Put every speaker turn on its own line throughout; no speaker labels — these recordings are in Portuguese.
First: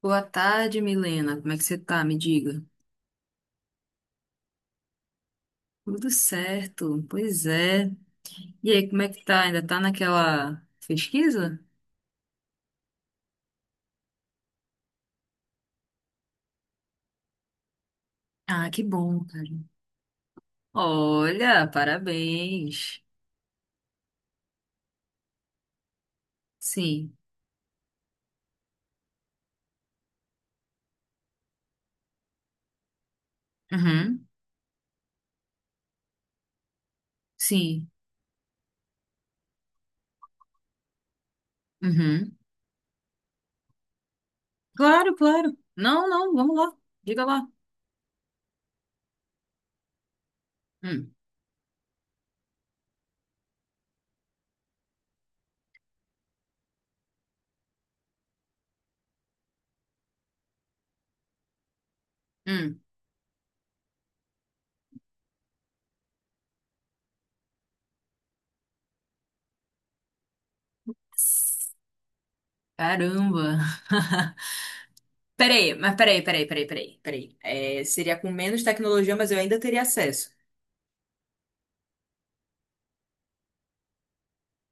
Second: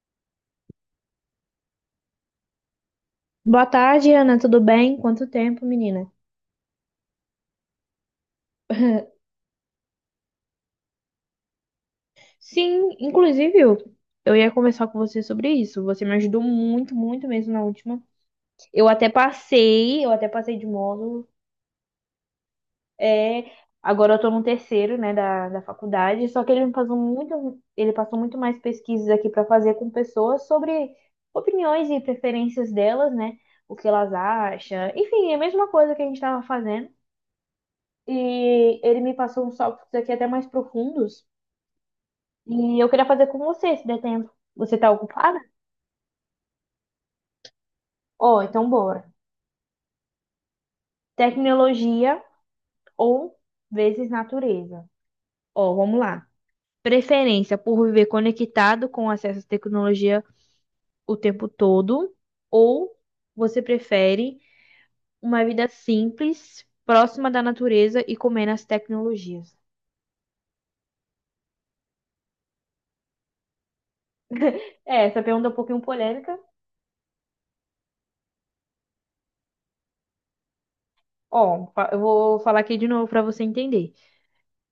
Boa tarde, Milena. Como é que você tá? Me diga.
Boa tarde, Ana. Tudo bem? Quanto tempo,
Tudo
menina?
certo, pois é. E aí, como é que tá? Ainda tá naquela pesquisa?
Sim, inclusive eu ia conversar com você sobre isso. Você me ajudou muito, muito mesmo na última.
Ah, que
Eu até
bom, cara.
passei, eu até passei de módulo.
Olha, parabéns.
É, agora eu tô no terceiro, né, da faculdade. Só que ele me passou
Sim.
muito, ele passou muito mais pesquisas aqui pra fazer com pessoas sobre opiniões e preferências delas, né? O que elas
Uhum.
acham. Enfim, é a mesma coisa que a gente tava fazendo.
Sim.
E ele me passou uns tópicos aqui até mais profundos.
Uhum.
E eu queria fazer com você, se der tempo. Você tá
Claro,
ocupada?
claro. Não, não, vamos lá. Diga lá.
Ó, então bora.
Hum.
Tecnologia ou vezes natureza. Ó, vamos lá. Preferência por viver conectado com acesso à tecnologia o tempo todo,
Hum.
ou você prefere uma vida simples, próxima da natureza e comer nas tecnologias?
Caramba.
É, essa pergunta é um
Peraí,
pouquinho
mas peraí,
polêmica.
peraí, peraí, peraí, peraí. É, seria com menos tecnologia, mas eu ainda teria acesso.
Ó, eu vou falar aqui de novo para você entender.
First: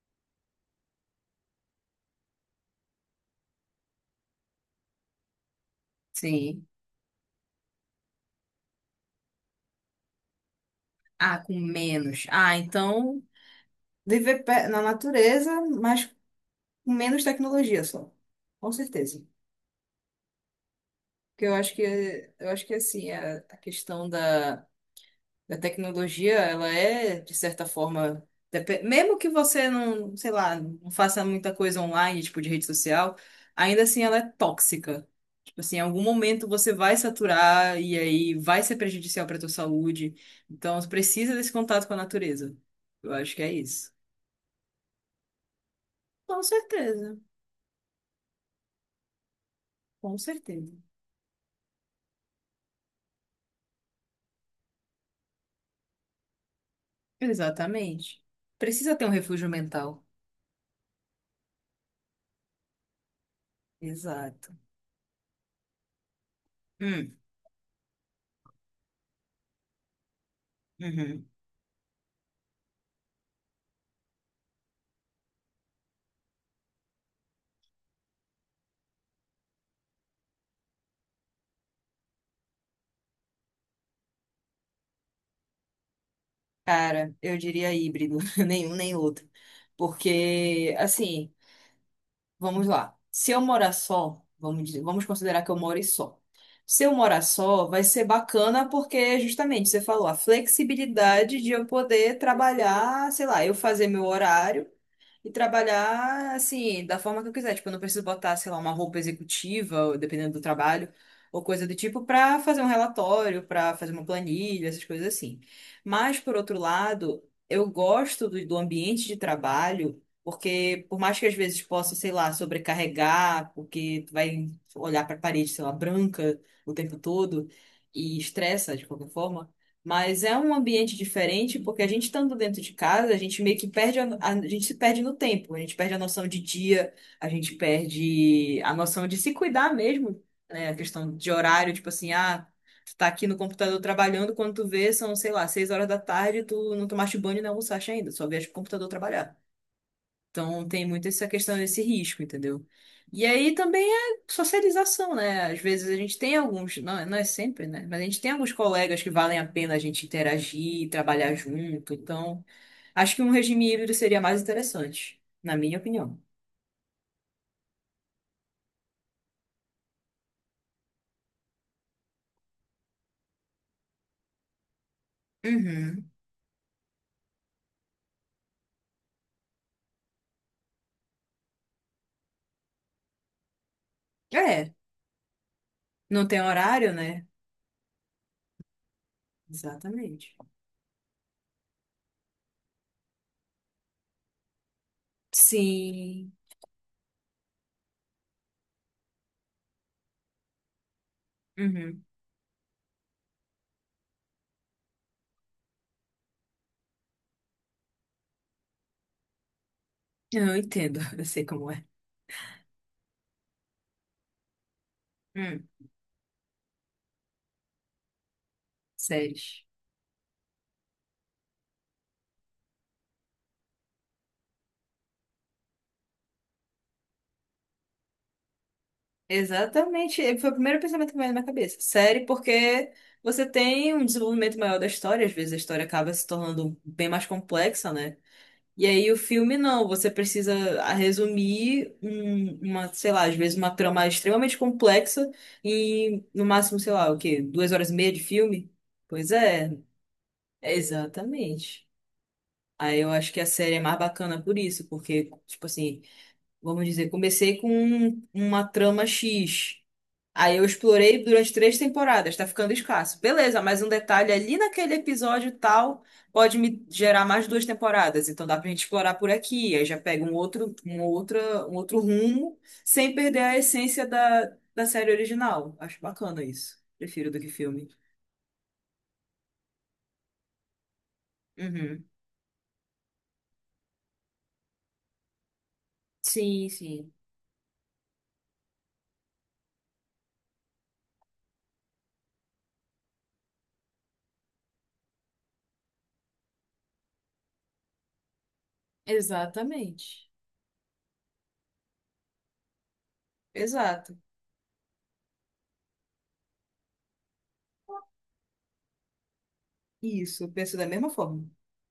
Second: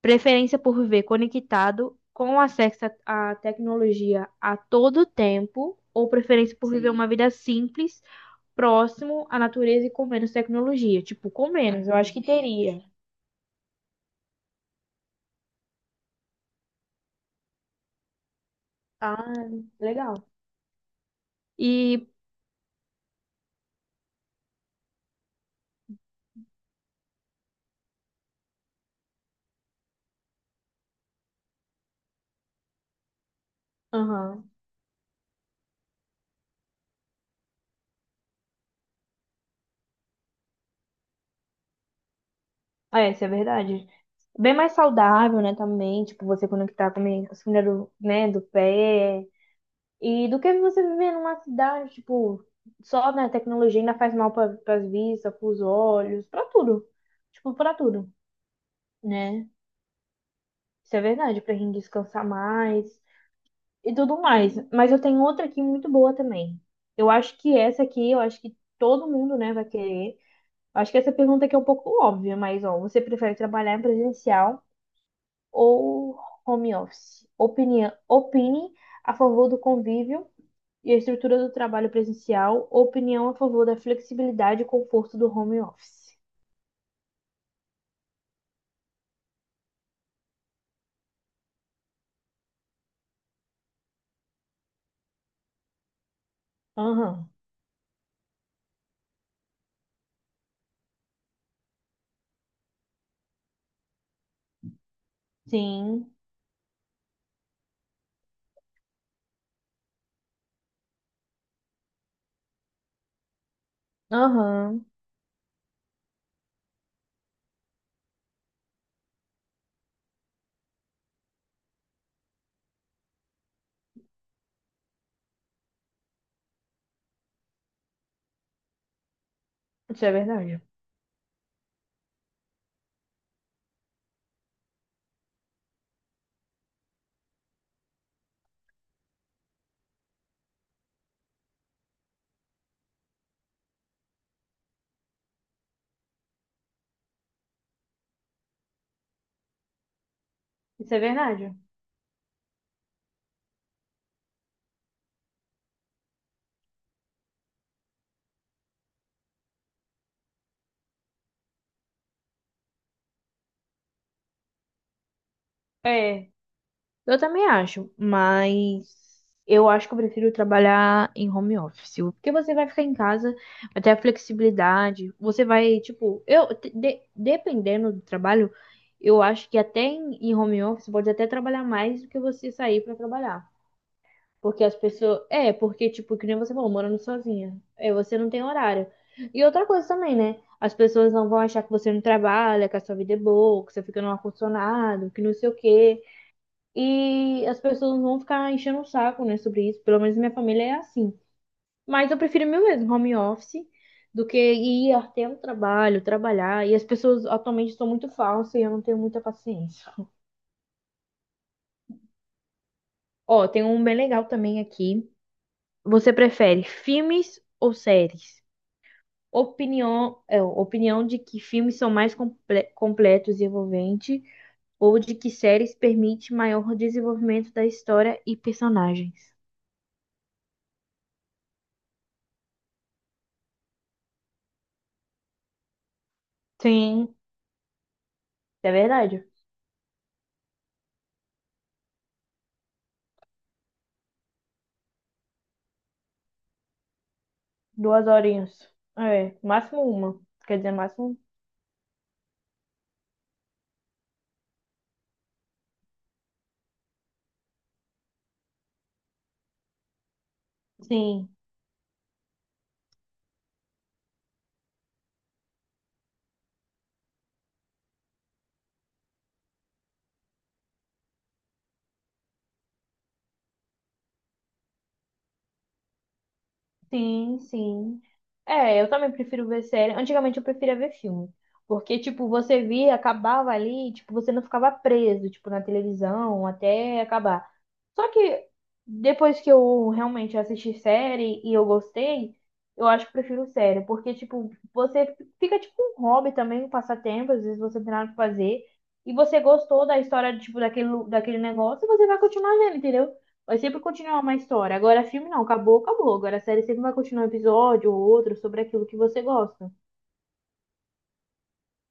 Preferência por viver conectado com acesso à tecnologia a todo tempo, ou preferência
Sim.
por viver uma vida simples, próximo à natureza e com menos tecnologia? Tipo,
Ah,
com
com
menos, eu acho que
menos. Ah,
teria.
então. Viver na natureza, mas com menos tecnologia só. Com
Ah,
certeza.
legal.
Porque eu acho
E,
que eu acho que assim, a questão da tecnologia, ela é, de certa forma, mesmo que você não, sei lá, não faça muita coisa online, tipo de rede social, ainda assim ela é
aham.
tóxica. Tipo assim, em algum momento você vai saturar e aí vai ser prejudicial para tua saúde. Então, você precisa desse contato com a natureza.
Ah, é,
Eu
isso é
acho que é
verdade.
isso.
Bem mais saudável, né, também, tipo,
Com
você conectar com
certeza,
a comida do, né, do pé,
com
e do que
certeza.
você viver numa cidade, tipo, só, né, tecnologia ainda faz mal para as vistas, para os olhos, para tudo. Tipo, para tudo,
Exatamente. Precisa ter um
né?
refúgio mental.
Isso é verdade, pra gente descansar mais e tudo
Exato.
mais. Mas eu tenho outra aqui muito boa também. Eu
Hum,
acho que essa aqui, eu acho que todo mundo, né, vai querer. Eu acho que essa
uhum.
pergunta aqui é um pouco óbvia, mas, ó, você prefere trabalhar em presencial ou home office? Opinião, opine a favor do convívio e a estrutura do trabalho presencial, opinião a favor da flexibilidade e conforto do home office.
Cara, eu diria híbrido, nenhum nem outro. Porque, assim, vamos lá. Se eu morar só, vamos considerar que eu moro só. Se eu morar
Aham,
só, vai ser bacana porque, justamente, você falou, a flexibilidade de eu poder trabalhar, sei lá, eu fazer meu horário. E
sim.
trabalhar, assim, da forma que eu quiser. Tipo, eu não preciso botar, sei lá, uma roupa executiva, ou dependendo do trabalho, ou coisa do tipo, pra fazer um relatório, pra fazer uma planilha, essas
Aham,
coisas assim. Mas, por outro lado, eu gosto do ambiente de trabalho, porque por mais que às vezes possa, sei lá, sobrecarregar, porque tu vai olhar pra parede, sei lá, branca o tempo todo, e estressa de qualquer forma.
isso é
Mas é um
verdade.
ambiente diferente porque a gente estando dentro de casa, a gente meio que perde gente se perde no tempo, a gente perde a noção de dia, a gente perde a noção de se cuidar mesmo, né? A questão de horário, tipo assim, ah, tu tá aqui no computador trabalhando, quando tu vê, são, sei lá, 6 horas da tarde, tu não tomaste banho e não almoçaste ainda, só vieste pro computador trabalhar. Então tem
Isso é
muito essa
verdade.
questão desse risco, entendeu? E aí também é socialização, né? Às vezes a gente tem alguns, não, não é sempre, né? Mas a gente tem alguns colegas que valem a pena a gente interagir, trabalhar junto. Então, acho que um regime híbrido seria mais interessante, na minha opinião.
É, eu também acho, mas eu acho que eu prefiro trabalhar em home office, porque você vai ficar em casa, vai ter a flexibilidade, você vai,
Uhum.
tipo, eu, dependendo do trabalho, eu acho que até em, em home office pode até trabalhar mais do que você sair para trabalhar. Porque
É,
as pessoas. É, porque, tipo,
não
que nem
tem
você falou,
horário,
morando
né?
sozinha. É, você não tem horário. E outra coisa também,
Exatamente.
né? As pessoas não vão achar que você não trabalha, que a sua vida é boa, que você fica no ar-condicionado, que não sei o quê.
Sim.
E as pessoas não vão ficar enchendo o saco, né, sobre isso. Pelo menos minha família é assim.
Uhum.
Mas eu prefiro meu mesmo home office do que ir até o trabalho, trabalhar. E as pessoas atualmente são muito falsas e eu não tenho muita paciência.
Eu entendo, eu sei como é.
Ó, tem um bem legal também aqui.
Hum,
Você prefere filmes ou séries?
sério.
Opinião, é, opinião de que filmes são mais completos e envolventes, ou de que séries permite maior desenvolvimento da história e personagens.
Exatamente. E foi o primeiro pensamento que veio na minha cabeça. Série, porque você tem um desenvolvimento maior da história, às vezes a história acaba se tornando bem
Sim,
mais complexa, né?
é
E aí o
verdade.
filme não, você precisa ah, resumir uma, sei lá, às vezes uma trama extremamente complexa em no máximo, sei lá, o quê? Duas horas e
Duas
meia de
horinhas.
filme? Pois
É,
é,
máximo uma. Quer dizer, máximo.
exatamente. Aí eu acho que a série é mais bacana por isso, porque, tipo assim, vamos dizer, comecei com uma trama X. Aí eu explorei
Sim.
durante três temporadas, tá ficando escasso. Beleza, mas um detalhe ali naquele episódio tal pode me gerar mais duas temporadas, então dá pra gente explorar por aqui. Aí já pega um outro, um outra, um outro rumo, sem perder a essência da série original. Acho bacana isso. Prefiro
Sim,
do que filme.
sim. É, eu também prefiro ver série. Antigamente eu preferia ver filme. Porque,
Uhum.
tipo, você via, acabava ali, tipo, você não ficava preso, tipo, na televisão
Sim,
até
sim.
acabar. Só que depois que eu realmente assisti série e eu gostei, eu acho que prefiro série. Porque, tipo, você fica tipo um hobby também, um passatempo, às vezes você não tem nada pra fazer. E você gostou da
Exatamente.
história, tipo, daquele, daquele negócio, você vai continuar vendo, entendeu? Vai sempre
Exato.
continuar uma história. Agora, filme não, acabou, acabou. Agora, a série sempre vai continuar um episódio ou outro sobre aquilo que você gosta,
Isso, eu penso da mesma forma.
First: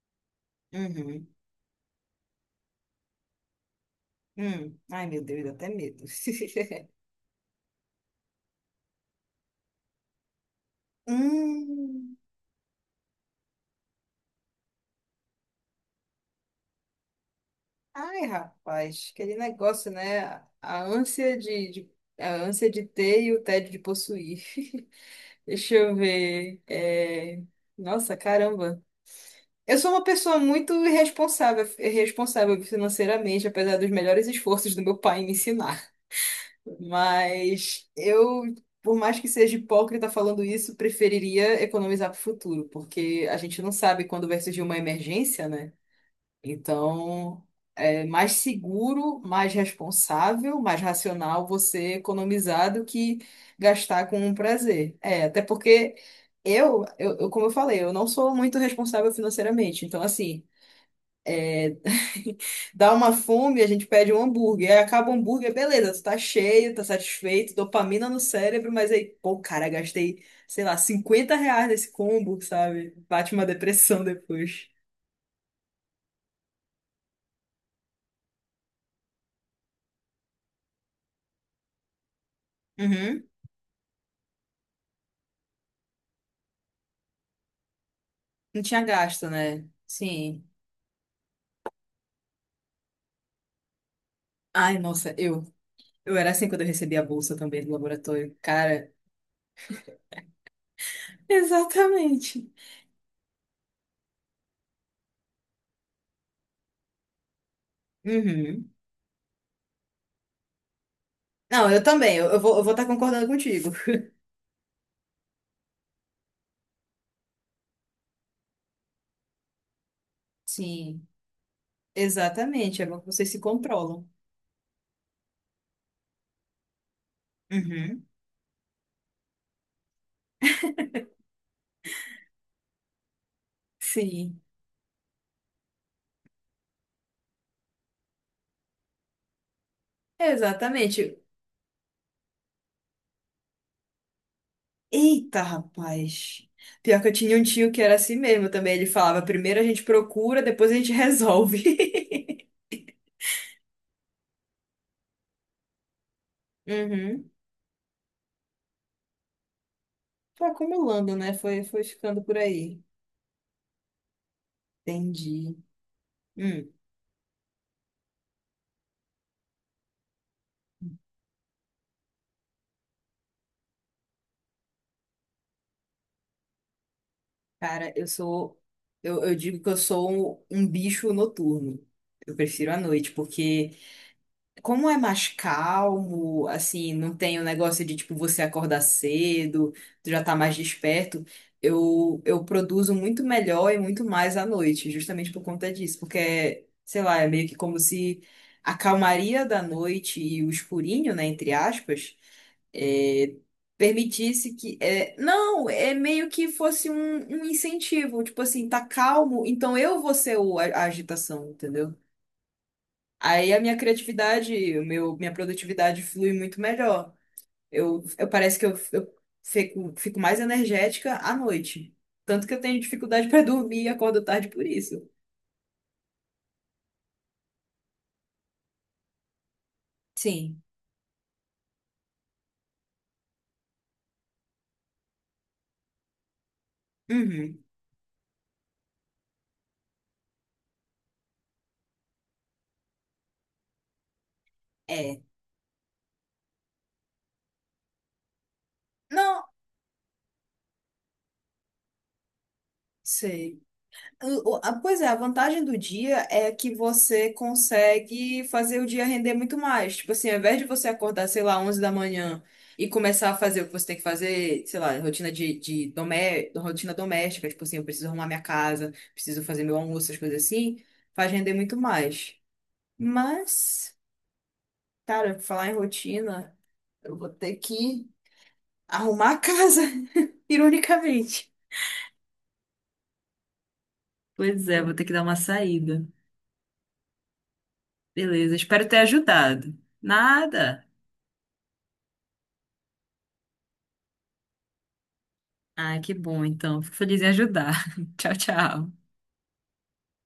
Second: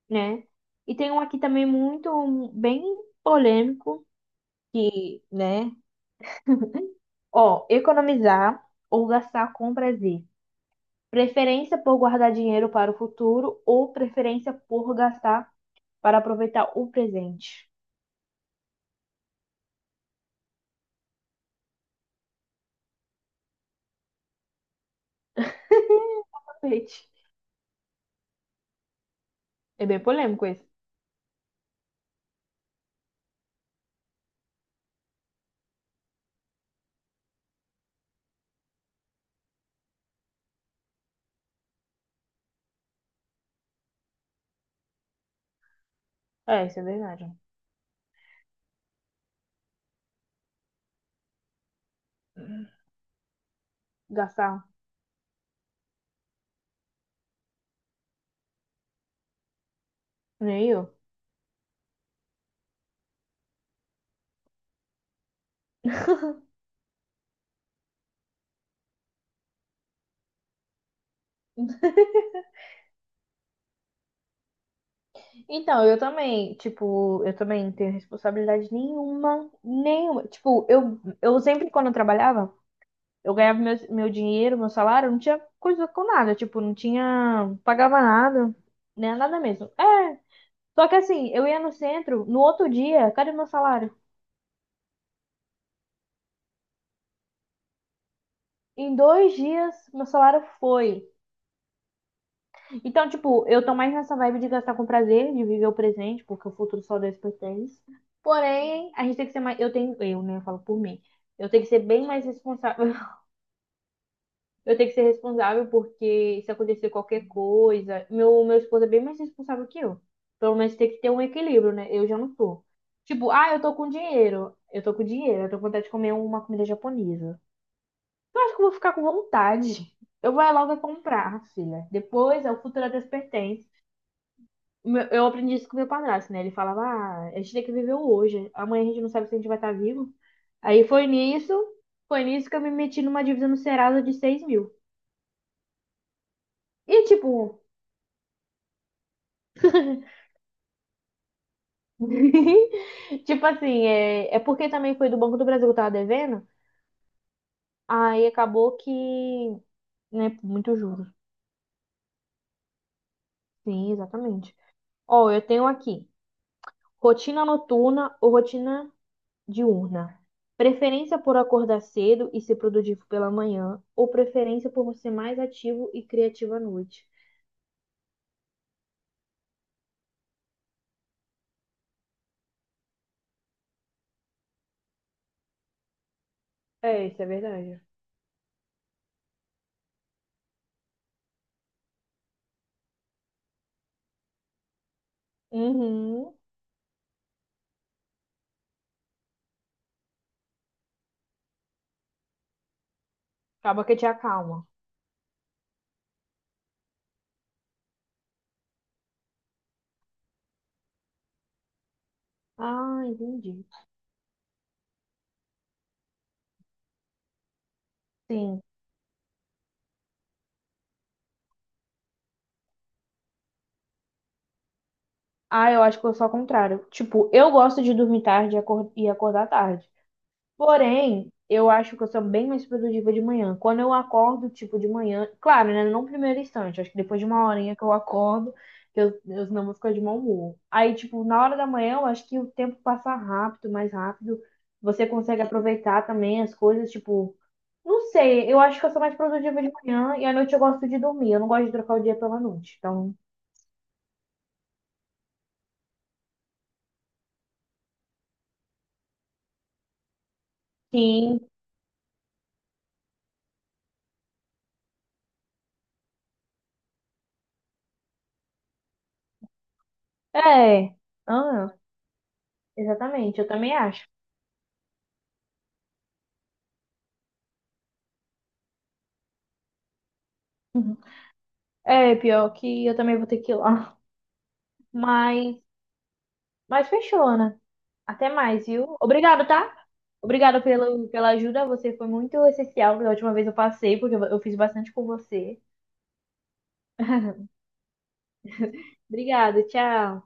né? E tem um
Uhum.
aqui também muito, um, bem polêmico,
Hum. Ai,
e,
meu Deus, dá até
né?
medo.
Ó, economizar ou gastar com prazer. Preferência por
Hum.
guardar dinheiro para o futuro ou preferência por gastar para aproveitar o presente.
Ai, rapaz, aquele negócio, né? A ânsia a ânsia de ter e o tédio de possuir. Deixa eu ver.
Tapete.
É, nossa, caramba. Eu
É
sou
bem
uma pessoa
polêmico esse.
muito irresponsável, irresponsável financeiramente, apesar dos melhores esforços do meu pai em me ensinar. Mas eu, por mais que seja hipócrita falando isso, preferiria economizar para o futuro, porque a gente não sabe quando vai surgir uma emergência, né?
É, isso é verdade.
Então, é mais seguro, mais responsável, mais racional você economizar do que gastar com um
Gastar,
prazer. É, até porque como eu falei, eu não sou muito responsável financeiramente. Então, assim,
nem eu.
dá uma fome, a gente pede um hambúrguer. Aí acaba o hambúrguer, beleza, tu tá cheio, tá satisfeito, dopamina no cérebro, mas aí, pô, cara, gastei, sei lá, R$ 50 nesse combo, sabe? Bate uma depressão depois.
Então, eu também, tipo, eu também não tenho responsabilidade nenhuma, nenhuma. Tipo, eu sempre, quando eu trabalhava,
Uhum.
eu ganhava meu, meu dinheiro, meu salário, não tinha coisa com nada, tipo, não tinha, pagava nada,
Não tinha
né,
gasto,
nada
né?
mesmo. É,
Sim.
só que assim, eu ia no centro, no outro dia, cadê meu salário?
Ai, nossa, eu era assim quando eu recebi a bolsa também do laboratório. Cara,
Em 2 dias, meu salário foi.
exatamente.
Então, tipo, eu tô mais nessa vibe de gastar com prazer, de viver o presente, porque o futuro só Deus pertence.
Uhum.
Porém, a gente tem que ser mais. Eu tenho. Eu, né? Eu falo por mim. Eu tenho
Não,
que ser
eu
bem
também,
mais
eu vou estar
responsável.
concordando contigo.
Eu tenho que ser responsável porque se acontecer qualquer coisa. Meu esposo é bem mais responsável que eu. Pelo menos tem que
Sim,
ter um equilíbrio, né? Eu já não tô.
exatamente, é bom que vocês
Tipo,
se
ah, eu tô com
controlam.
dinheiro. Eu tô com dinheiro. Eu tô com vontade de comer uma comida japonesa.
Uhum.
Eu acho que eu vou ficar com vontade. Eu vou é logo comprar, filha. Depois, é o futuro a Deus pertence.
Sim,
Eu aprendi isso com meu padrasto, né? Ele falava, ah, a gente tem que viver o hoje. Amanhã a gente não sabe se a gente vai estar vivo. Aí foi
exatamente.
nisso, foi nisso que eu me meti numa dívida no Serasa de 6.000.
Eita, rapaz.
E
Pior que eu
tipo,
tinha um tio que era assim mesmo também. Ele falava, primeiro a gente procura, depois a gente resolve.
tipo assim, é, é porque também foi do Banco do Brasil que eu tava devendo.
Uhum.
Aí acabou que, né,
Foi
muito juros.
acumulando, né? Foi ficando por aí.
Sim, exatamente. Ó, eu
Entendi.
tenho aqui,
Hum.
rotina noturna ou rotina diurna. Preferência por acordar cedo e ser produtivo pela manhã, ou preferência por ser mais ativo e criativo à noite.
Cara, eu sou. Eu digo que eu sou um bicho noturno. Eu prefiro a noite, porque como é mais calmo, assim,
É,
não
isso é
tem o
verdade.
negócio de, tipo, você acordar cedo, tu já tá mais desperto, eu produzo muito melhor e muito mais à noite, justamente por conta disso,
Uhum.
porque, sei lá, é meio que como se a calmaria da noite e o escurinho, né, entre aspas, é,
Acaba que te
permitisse
acalma.
que. É, não, é meio que fosse um incentivo, tipo assim, tá calmo, então eu vou ser o, a agitação, entendeu?
Ah,
Aí a
entendi.
minha criatividade, o meu, minha produtividade flui muito melhor. Eu parece
Sim.
que eu fico mais energética à noite. Tanto que eu tenho dificuldade para dormir e acordo tarde por isso.
Ah, eu acho que eu sou ao contrário. Tipo, eu gosto de dormir tarde e e acordar tarde.
Sim,
Porém, eu acho que eu sou bem mais produtiva de manhã. Quando eu acordo, tipo, de manhã, claro, né? Não no primeiro instante, acho que depois de uma
uhum.
horinha que eu acordo, que eu não vou ficar de mau humor. Aí, tipo, na hora da manhã, eu acho que o tempo passa rápido, mais rápido. Você
É.
consegue aproveitar também as coisas, tipo, não sei, eu acho que eu sou mais
Não
produtiva de manhã e à noite eu gosto de dormir. Eu não gosto de trocar o dia pela noite. Então,
sei. Pois é, a vantagem do dia é que você consegue fazer o dia render muito mais. Tipo assim, ao invés de você acordar,
sim,
sei lá, 11 da manhã e começar a fazer o que você tem que fazer, sei lá, rotina de domé rotina doméstica, tipo assim, eu preciso arrumar minha casa, preciso fazer meu almoço, essas coisas assim,
é.
faz render
Ah,
muito mais.
exatamente, eu também
Mas,
acho.
cara, pra falar em rotina, eu vou ter que arrumar a casa, ironicamente.
É, pior que eu também vou ter que ir lá.
Pois é, vou ter que dar uma
Mas,
saída.
mas fechou, Ana. Até
Beleza,
mais,
espero
viu?
ter
Obrigado,
ajudado.
tá? Obrigado
Nada.
pelo, pela ajuda. Você foi muito essencial. Da última vez eu passei, porque eu fiz bastante com você.
Ah, que bom, então. Fico feliz em ajudar. Tchau, tchau.
Obrigada, tchau.